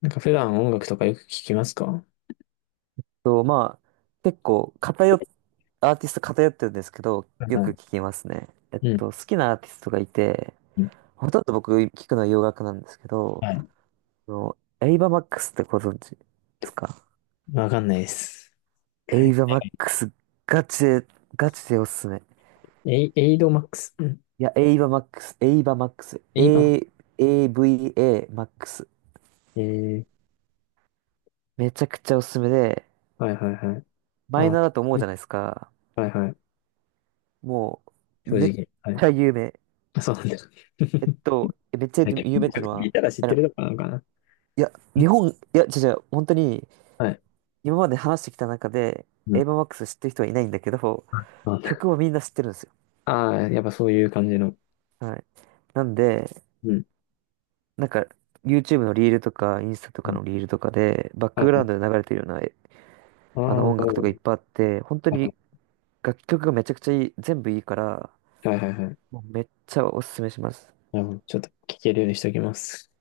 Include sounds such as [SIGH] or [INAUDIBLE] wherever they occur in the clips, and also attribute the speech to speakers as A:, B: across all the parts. A: なんか普段音楽とかよく聞きますか？は
B: と、まあ、結構アーティスト偏ってるんですけど、
A: い
B: よ
A: は
B: く
A: い。
B: 聞きますね。
A: うん。
B: 好きなアーティストがいて、
A: うん。
B: ほとんど僕聞くのは洋楽なんですけど、
A: はい。
B: エイバーマックスってご存知ですか？
A: わかんないです。は
B: エイ
A: い。
B: バーマックス、ガチで、ガチでおすすめ。
A: エイドマックス。うん。
B: いや、エイバーマックス、エイバーマックス、
A: エイバ
B: A、AVA マックス。
A: ー。
B: めちゃくちゃおすすめで、
A: はいはいはい。
B: マイ
A: あ、
B: ナーだと思うじゃないですか。
A: はいはい。
B: も
A: 正
B: めっ
A: 直。は
B: ち
A: い。
B: ゃ有名。
A: あ、そうなんだ。[LAUGHS]
B: めっちゃ
A: はい。結構
B: 有名っての
A: 聞
B: は、
A: いたら知っ
B: あ
A: て
B: の
A: るとかなのかな。
B: いや、違う違う、本当に、
A: はい。
B: 今まで話してきた中で、
A: う
B: エイ
A: ん。
B: バーマックス知ってる人はいないんだけど、曲はみんな知ってるんですよ。
A: ああー、やっぱそういう感じの。
B: はい。なんで、
A: うん。
B: なんか、YouTube のリールとか、インスタと
A: う
B: か
A: ん。
B: のリールとかで、バッ
A: は
B: ク
A: い
B: グ
A: は
B: ラウン
A: い。
B: ドで流れてるような、え
A: あ
B: あ
A: あ、な
B: の、
A: る
B: 音楽と
A: ほ
B: かいっ
A: ど。
B: ぱいあって、本当
A: は
B: に
A: い
B: 楽曲がめちゃくちゃいい、全部いいから、
A: はいはいはい。
B: もうめっちゃおすすめします。
A: なるほど。ちょっと聞けるようにしておきます。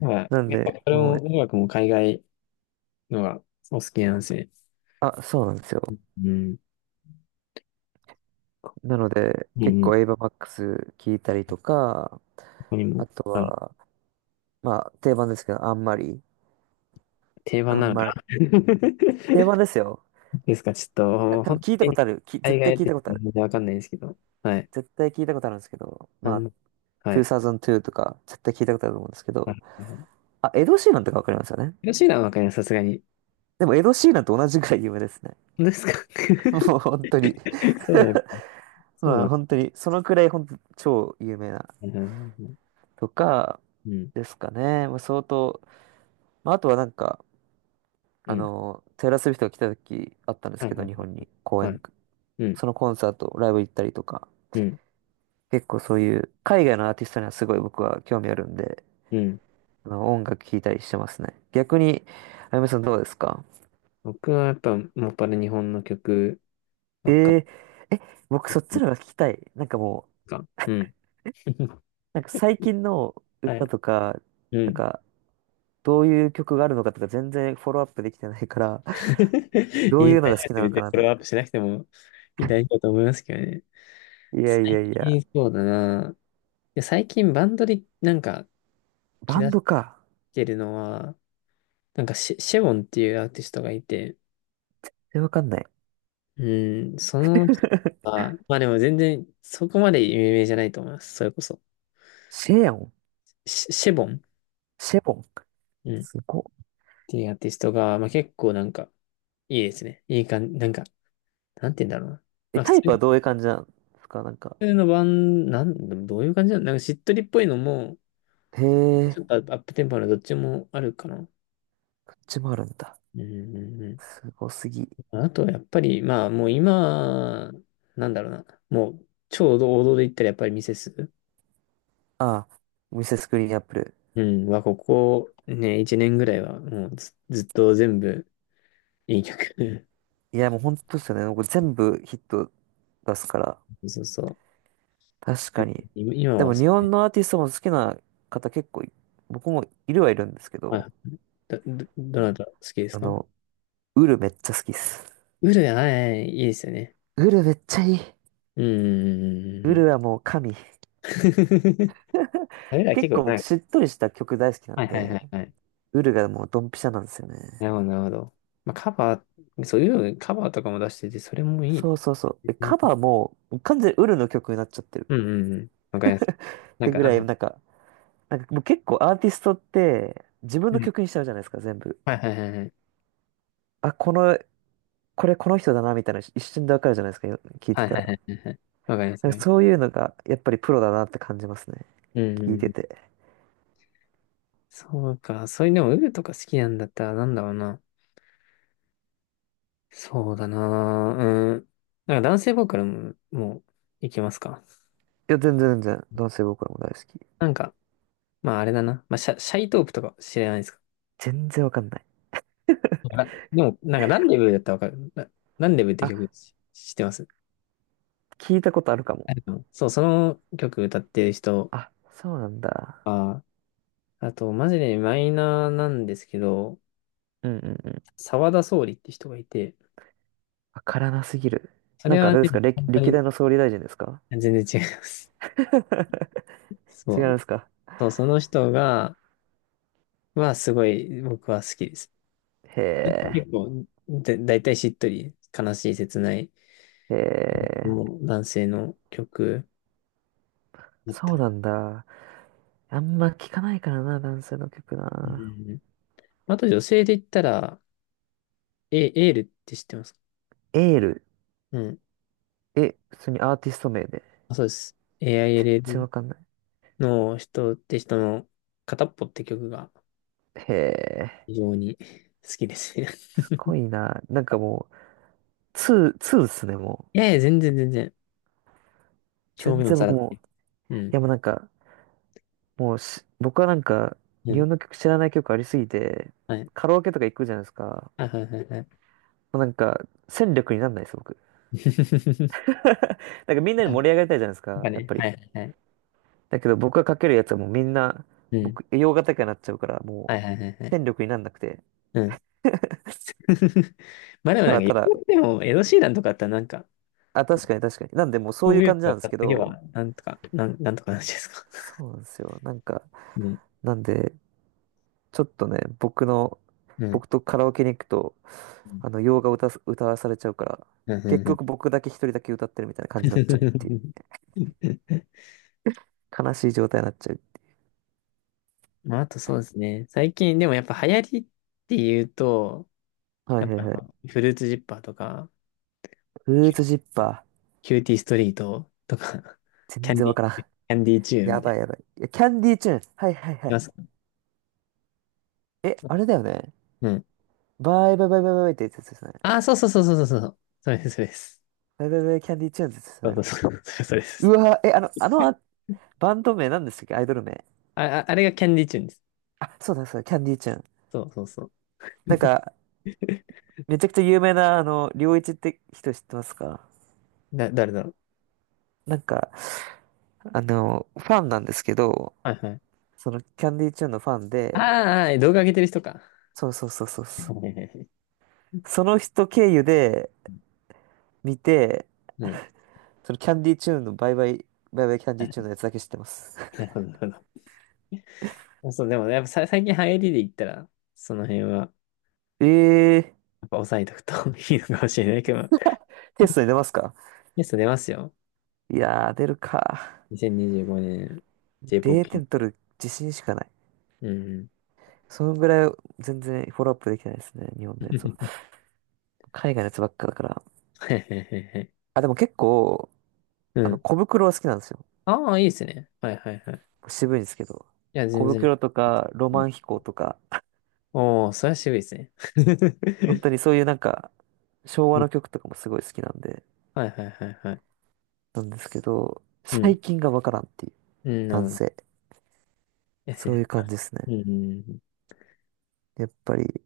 A: は
B: なん
A: い。やっぱ
B: で、
A: これ
B: も
A: も
B: う、
A: 音楽も海外のがお好きなんですね。
B: あ、そうなんですよ。
A: うん。
B: なので、
A: う
B: 結
A: ん、
B: 構エイバーマックス聞いたりとか、
A: 他にも、
B: あと
A: はい、
B: は、まあ、定番ですけど、あんまり、
A: 定番
B: あ
A: なの
B: ん
A: か
B: ま
A: な？
B: り。定
A: [LAUGHS]
B: 番ですよ。
A: ですか、ちょっ
B: あ
A: と、
B: 多分
A: 本
B: 聞い
A: 当
B: たこ
A: に、
B: とある。絶
A: 海
B: 対
A: 外
B: 聞い
A: で
B: たことあ
A: 全
B: る。
A: 然わかんないですけど。はい。
B: 絶対聞いたことあるんですけど、
A: あ
B: ま
A: ん
B: あ、
A: ま、はい。
B: 2002とか、絶対聞いたことあると思うんですけ
A: は
B: ど、
A: い。はい。
B: あ、エド・シーランとかわかりますよね。
A: 広島はわかります、さすがに。
B: でも、エド・シーランと同じくらい有名ですね。
A: 本当ですか？
B: [LAUGHS] もう、本当に。
A: [LAUGHS] そうなのか。
B: [LAUGHS]
A: そう
B: ま
A: な
B: あ、
A: のか。
B: 本当に、そのくらい、本当超有名な、とか、
A: うん。
B: ですかね。まあ、相当、まあ、あとはなんか、
A: うん。
B: テイラー・スウィフトが来た時あったんです
A: はい。
B: け
A: は
B: ど、
A: い。
B: 日本に、公
A: はい。
B: 演、
A: うん。
B: そのコンサート、ライブ行ったりとか、
A: うん。
B: 結構そういう海外のアーティストにはすごい僕は興味あるんで、
A: うん。
B: あの音楽聴いたりしてますね。逆に、あやめさんどうですか？
A: 僕はやっぱ、もっぱら日本の曲
B: え
A: ば
B: ー、
A: っか
B: え、僕
A: りで
B: そっ
A: す
B: ち
A: ね。
B: の方が聞きたい。なんかもう、
A: なんか、うん。[LAUGHS]
B: なんか最近の
A: はい。
B: 歌とか、
A: う
B: なん
A: ん。
B: かどういう曲があるのかとか全然フォローアップできてないから、
A: [LAUGHS]
B: どう
A: い
B: い
A: い、
B: うの
A: 大
B: が
A: 丈
B: 好
A: 夫っ
B: き
A: て
B: なの
A: 別
B: か
A: に
B: な
A: フ
B: と
A: ォロ
B: 思
A: ーアップ
B: っ
A: しなくてもいい、大丈夫だと思いますけどね。
B: て。いやい
A: 最
B: やいや、
A: 近そうだな。で最近バンドでなんか
B: バ
A: 気
B: ン
A: 出し
B: ドか。
A: てるのは、なんかシェウォンっていうアーティストがいて、
B: え、わかんない。
A: うん、その人
B: [LAUGHS]
A: は、まあでも全然そこまで有名じゃないと思います。それこそ。
B: シェヨン、
A: シェボン、
B: シェボン。
A: うん、っ
B: すごっ。
A: ていうアーティストが、まあ結構なんかいいですね。いい感じ、なんか、なんて言うんだろうな。
B: え、
A: まあ普
B: タイプはどういう感じなんですか？なんか。
A: 通のバン、なん、どういう感じなのなんかしっとりっぽいのも、
B: へ
A: ち
B: え、
A: ょっとアップテンポのどっちもあるかな。
B: こっちもあるんだ。
A: うんうんう
B: すごすぎ。
A: ん。あとはやっぱり、まあもう今、なんだろうな。もう超王道で言ったらやっぱりミセス。
B: ああ、ミセスグリーンアップル。
A: うん。は、ここね、1年ぐらいはもうずっと全部いい曲。
B: いや、もう本当ですよね。これ全部ヒット出すから。
A: [LAUGHS] そうそう。
B: 確かに。
A: 今
B: で
A: は
B: も
A: そ
B: 日
A: うね。
B: 本のアーティストも好きな方結構い、僕もいるはいるんですけ
A: あ、
B: ど、
A: どなた好きです
B: あ
A: か？
B: の、ウルめっちゃ好きっす。
A: ウルやはい、いいですよね。
B: ウルめっちゃいい。
A: うん
B: ウ
A: う
B: ル
A: ん
B: はもう神。
A: うんうんうん。[LAUGHS] あれら
B: 結
A: 結構、
B: 構
A: は
B: 僕
A: い
B: しっとりした曲大好きな
A: は
B: ん
A: いはいは
B: で、
A: いはい。
B: ウルがもうドンピシャなんですよね。
A: なるほど、なるほど。まあ、カバー、そういうカバーとかも出してて、それもい
B: そ
A: い。
B: うそうそう。えカバーも完全にウルの曲になっちゃってる。
A: うんうんうん。わかります。
B: っ
A: なん
B: てぐ
A: か、
B: らい、なんか、なんかもう結構アーティストって自分
A: う
B: の
A: ん。
B: 曲にしちゃうじゃないですか、全部。
A: はいはいはいはい。
B: あ、この、これこの人だなみたいなの一瞬でわかるじゃないですか、よ聞い
A: は
B: て
A: い
B: た
A: はいは
B: ら。
A: いはいはい。わかります。わ
B: なん
A: か
B: か
A: ります。
B: そういうのがやっぱりプロだなって感じますね。
A: うんうん
B: 聞い
A: う
B: て
A: ん。
B: て。
A: そうか。そういう、でも、ウルとか好きなんだったら、なんだろうな。そうだな。うん。なんか男性ボーカルも、もう、いけますか？
B: いや、全然全然、男性ボーカルも大好き。
A: なんか、まああれだな。まあ、シャイトープとか知らないですか？
B: 全然わかんない。
A: あ、でも、なんか、ランデブーだったらわかる。ランデブーって
B: あ、
A: 曲し知ってます？
B: 聞いたことあるかも。
A: うん。そう、その曲歌ってる人
B: あ、そうなんだ。
A: は、あと、マジでマイナーなんですけど、
B: うんうんうん。
A: 沢田総理って人がいて、
B: わからなすぎる。
A: そ
B: な
A: れ
B: んかあ
A: は
B: れですか、
A: ね、本当
B: 歴
A: に
B: 代の総理大臣ですか？
A: 全然違います。
B: [LAUGHS]
A: そ
B: 違うんで
A: う、
B: すか？
A: そう、その人が、はすごい僕は好きです。
B: へ
A: 結構、だいたいしっとり、悲しい、切ない
B: え、へえ、
A: の男性の曲だった
B: そう
A: り。
B: なんだ。あんま聞かないからな、男性の曲
A: う
B: な。
A: ん。あと女性で言ったら、エールって知ってますか？
B: エール。
A: うん。
B: え、普通にアーティスト名で。
A: あ、そうです。
B: 全然
A: AILL
B: わかんない。
A: の人って人の片っぽって曲が
B: へえ、
A: 非常に好きですね。[LAUGHS]
B: すごいな。なんかもう、ツーっすね、も
A: いやい
B: う。
A: や、全然全然。表
B: 全
A: 面を
B: 然
A: さら
B: 僕
A: っ
B: も。
A: て。
B: い
A: うん。
B: や、もうなんか、もうし、僕はなんか、
A: う
B: 日
A: ん。
B: 本の曲知らない曲ありすぎて、
A: はい。
B: カラオケとか行くじゃないですか。
A: あ、はいはいはい。
B: もうなんか、戦力になんないです、僕。
A: [LAUGHS]
B: [LAUGHS] なんかみんなに
A: あな
B: 盛り上がりたいじゃないです
A: んか
B: か、やっ
A: ね、
B: ぱり。
A: はいはいはい。
B: だけど僕がかけるやつはもうみんな、
A: うん。
B: 僕、洋楽とかになっちゃうから、
A: は
B: も
A: い
B: う、
A: はいはいはい。
B: 戦力になんなくて、
A: うん。[LAUGHS] まあでも
B: た
A: なんか、
B: だ
A: 言
B: ただ
A: っても、エド・シーランとかだったらなんか、
B: あ、確かに確かに。なんで、もう
A: こ
B: そうい
A: う
B: う
A: いう
B: 感じ
A: の
B: な
A: を
B: んで
A: 買
B: すけ
A: っていけ
B: ど、
A: ば、なんとか、なんとかなるじゃないですか。
B: そ
A: [LAUGHS]
B: うなんですよ。なんか、
A: うん。
B: なんで、ちょっとね、
A: うん。
B: 僕とカラオケに行くと、
A: う
B: 洋画歌わされちゃうから、
A: ん。う
B: 結
A: ん。うん。
B: 局僕だけ一人だけ歌ってるみたいな感じになっちゃうっていう。
A: [LAUGHS]
B: 悲しい状態になっちゃう。
A: まあ、あとそうですね。最近、でもやっぱ流行りっていうと、
B: は
A: や
B: い
A: っ
B: はい
A: ぱ、
B: はい。
A: フルーツジッパーとか、
B: フルー
A: キ
B: ツジ
A: ュ
B: ッパ
A: キューティーストリートとか、
B: ー。
A: [LAUGHS] キャ
B: 全
A: ン
B: 然
A: ディ
B: わからん。
A: ー、キャンディーチューン
B: や
A: みた
B: ば
A: い
B: いやばい。いや、キャンディーチューン。はいはいは
A: な。
B: い。
A: いますか？
B: え、あれだよね。
A: うん。
B: バイバイバイバイバイってやつですね。
A: ああ、そうそうそうそうそうそう。それです、それです。
B: バイバイバイキャンディーチューンってやつです
A: そう
B: ね。
A: そうそう。それ、それで
B: う
A: す。
B: わ、え、あの、あの、あバンド名なんでしたっけ？アイドル名。
A: あ、あ、あれがキャンディーチューンです。
B: あ、そうだそうだ、キャンディーちゃん。
A: そうそうそう。
B: なんか、めちゃくちゃ有名な、良一って人知ってますか？
A: 誰だろう。
B: なんか、ファンなんですけど、
A: はいはい。
B: その、キャンディーちゃんのファン
A: あ
B: で、
A: あ、ああ、動画上げてる人か。
B: そうそうそうそう
A: [LAUGHS]
B: そう。
A: はいはいはい。
B: その人経由で見て、
A: うん。
B: そのキャンディーチューンのバイバイ、バイバイキャンディー
A: な
B: チューンのやつだけ知ってます。
A: るほど、なるほど。そう、でも、やっぱさ最近流行りで言ったら、その辺は、やっ
B: [LAUGHS] えー、
A: ぱ抑えとくと [LAUGHS] いいのかもしれないけど、
B: [LAUGHS] テストに出ますか？
A: ゲスト出ますよ。
B: いやー、出るか。
A: 2025年、j ポ o
B: 0
A: p。
B: 点取る自信しかない。
A: うん。
B: そのぐらい全然フォローアップできないですね、日本のやつは。
A: [LAUGHS]
B: 海外のやつばっかだから。
A: はいはいはいはい。
B: あ、でも結構、
A: [LAUGHS] うん。
B: 小袋は好きなんですよ。
A: ああ、いいですね。はいはいはい。
B: 渋いんですけど。
A: いや、
B: 小
A: 全然。
B: 袋とか、ロマ
A: お
B: ン飛行とか、
A: おー、それは渋いですね。
B: 本当
A: [LAUGHS]
B: にそういうなんか、昭
A: う
B: 和
A: ん。
B: の曲とかもすごい好きなんで、
A: はいはいはいはい。
B: なんですけど、
A: う
B: 最
A: ん。
B: 近がわからんってい
A: うん、
B: う、
A: な
B: な
A: る
B: ん
A: ほど。
B: せ。
A: です
B: そう
A: ね。
B: いう感じですね。
A: うん。
B: やっぱり、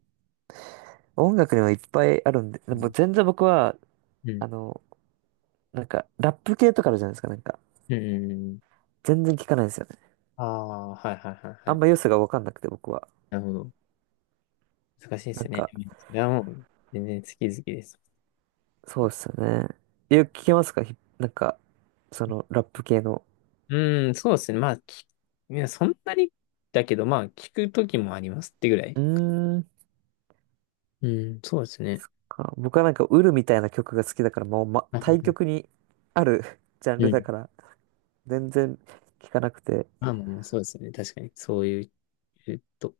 B: 音楽にはいっぱいあるんで、
A: う
B: でも
A: ん。
B: 全然僕は、
A: うん。
B: あの、ラップ系とかあるじゃないですか、なんか。
A: うん。
B: 全然聞かないんですよね。
A: ああー、はいはいはいは
B: あん
A: い。
B: ま良さがわかんなくて、僕は。
A: なるほど。難しいで
B: な
A: す
B: ん
A: ね。
B: か、
A: それはもう、全然好き好きです。
B: そうっすよね。よく聞けますかひなんか、その、ラップ系の。
A: うん、そうですね。まあ、いや、そんなにだけど、まあ、聞くときもありますってぐら
B: う
A: い。
B: ーん。
A: うん、そうですね。
B: か僕はなんか、ウルみたいな曲が好きだから、もう、ま、
A: う
B: 対
A: ん。
B: 極にある [LAUGHS] ジャン
A: う
B: ルだ
A: ん。
B: から、全然聞かなくて。
A: まあまあまあ、そうですね。確かに。そういう、えっと。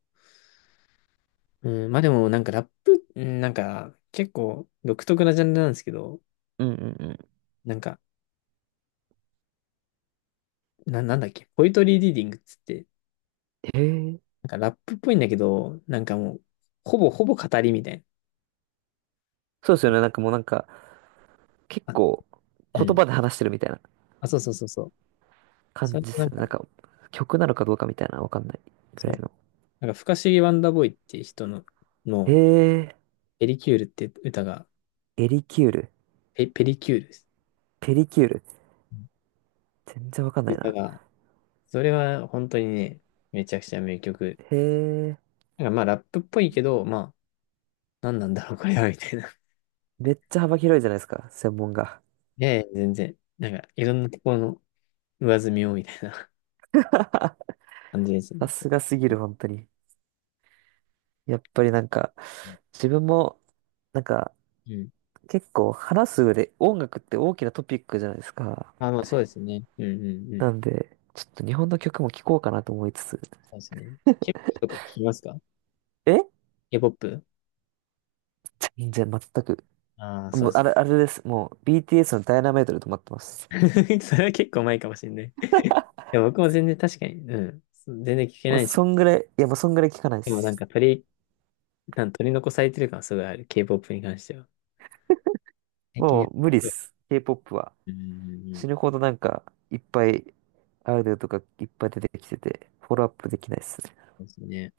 A: うん、まあでも、なんかラップ、うんなんか、結構独特なジャンルなんですけど、
B: うんうん
A: なんか、なんだっけ、ポイトリーリーディングっつって、
B: うん。へえ。
A: なんかラップっぽいんだけど、なんかもう、ほぼほぼ語りみたい
B: そうですよね。なんかもうなんか、結
A: な。あ、
B: 構、
A: う
B: 言
A: ん。
B: 葉で話してるみたいな
A: あ、そうそうそうそう。そ
B: 感
A: れ
B: じ
A: と
B: で
A: な
B: す
A: ん
B: よね。
A: か、
B: なんか、曲なのかどうかみたいな、わかんないぐ
A: そ
B: ら
A: う。
B: いの。
A: なんか、不可思議ワンダーボーイっていう人の、
B: へ
A: の、
B: え。
A: ペリキュールって歌が、
B: エリキュール。
A: ペリキュールです。
B: ペリキュール。
A: うん。
B: 全然わかんない
A: 歌
B: な。
A: が、それは本当にね、めちゃくちゃ名曲。
B: へえ。
A: なんかまあラップっぽいけど、まあ、何なんだろう、[LAUGHS] これは、みたいな。
B: めっちゃ幅広いじゃないですか、専門が。
A: [LAUGHS] いやいや、全然。なんか、いろんなところの上積みを、みたいな
B: [LAUGHS]
A: [LAUGHS] 感じですね。
B: さすがすぎる、本当に。やっぱりなんか、自分も、なんか、
A: うん。
B: 結構話す上で音楽って大きなトピックじゃないですか。
A: あ、まあ、そうですね。うんうんうん。
B: なんで、ちょっと日本の曲も聴こうかなと思いつつ。
A: そうですね。K-POP とか聞きますか？
B: え
A: K-POP？
B: じゃ、全く。
A: ああー、そう
B: もう、
A: で
B: あ
A: す。
B: れ、あれです。もう、BTS のダイナマイトで止まってます。
A: [LAUGHS] それは結構前かもしれない。いや、僕も全然確かに、うん。そう全然聞け
B: もう、
A: ないし、
B: そんぐらい、いや、もうそんぐらい聴かないで
A: でもなん
B: す。
A: か取り残されてる感すごいある。K-POP に関しては。最近や
B: も
A: っ
B: う、無理っ
A: ぱり、
B: す。K-POP は。
A: うんうんうん。
B: 死ぬほどなんか、いっぱい、アイドルとかいっぱい出てきてて、フォローアップできないっす。
A: そうですね。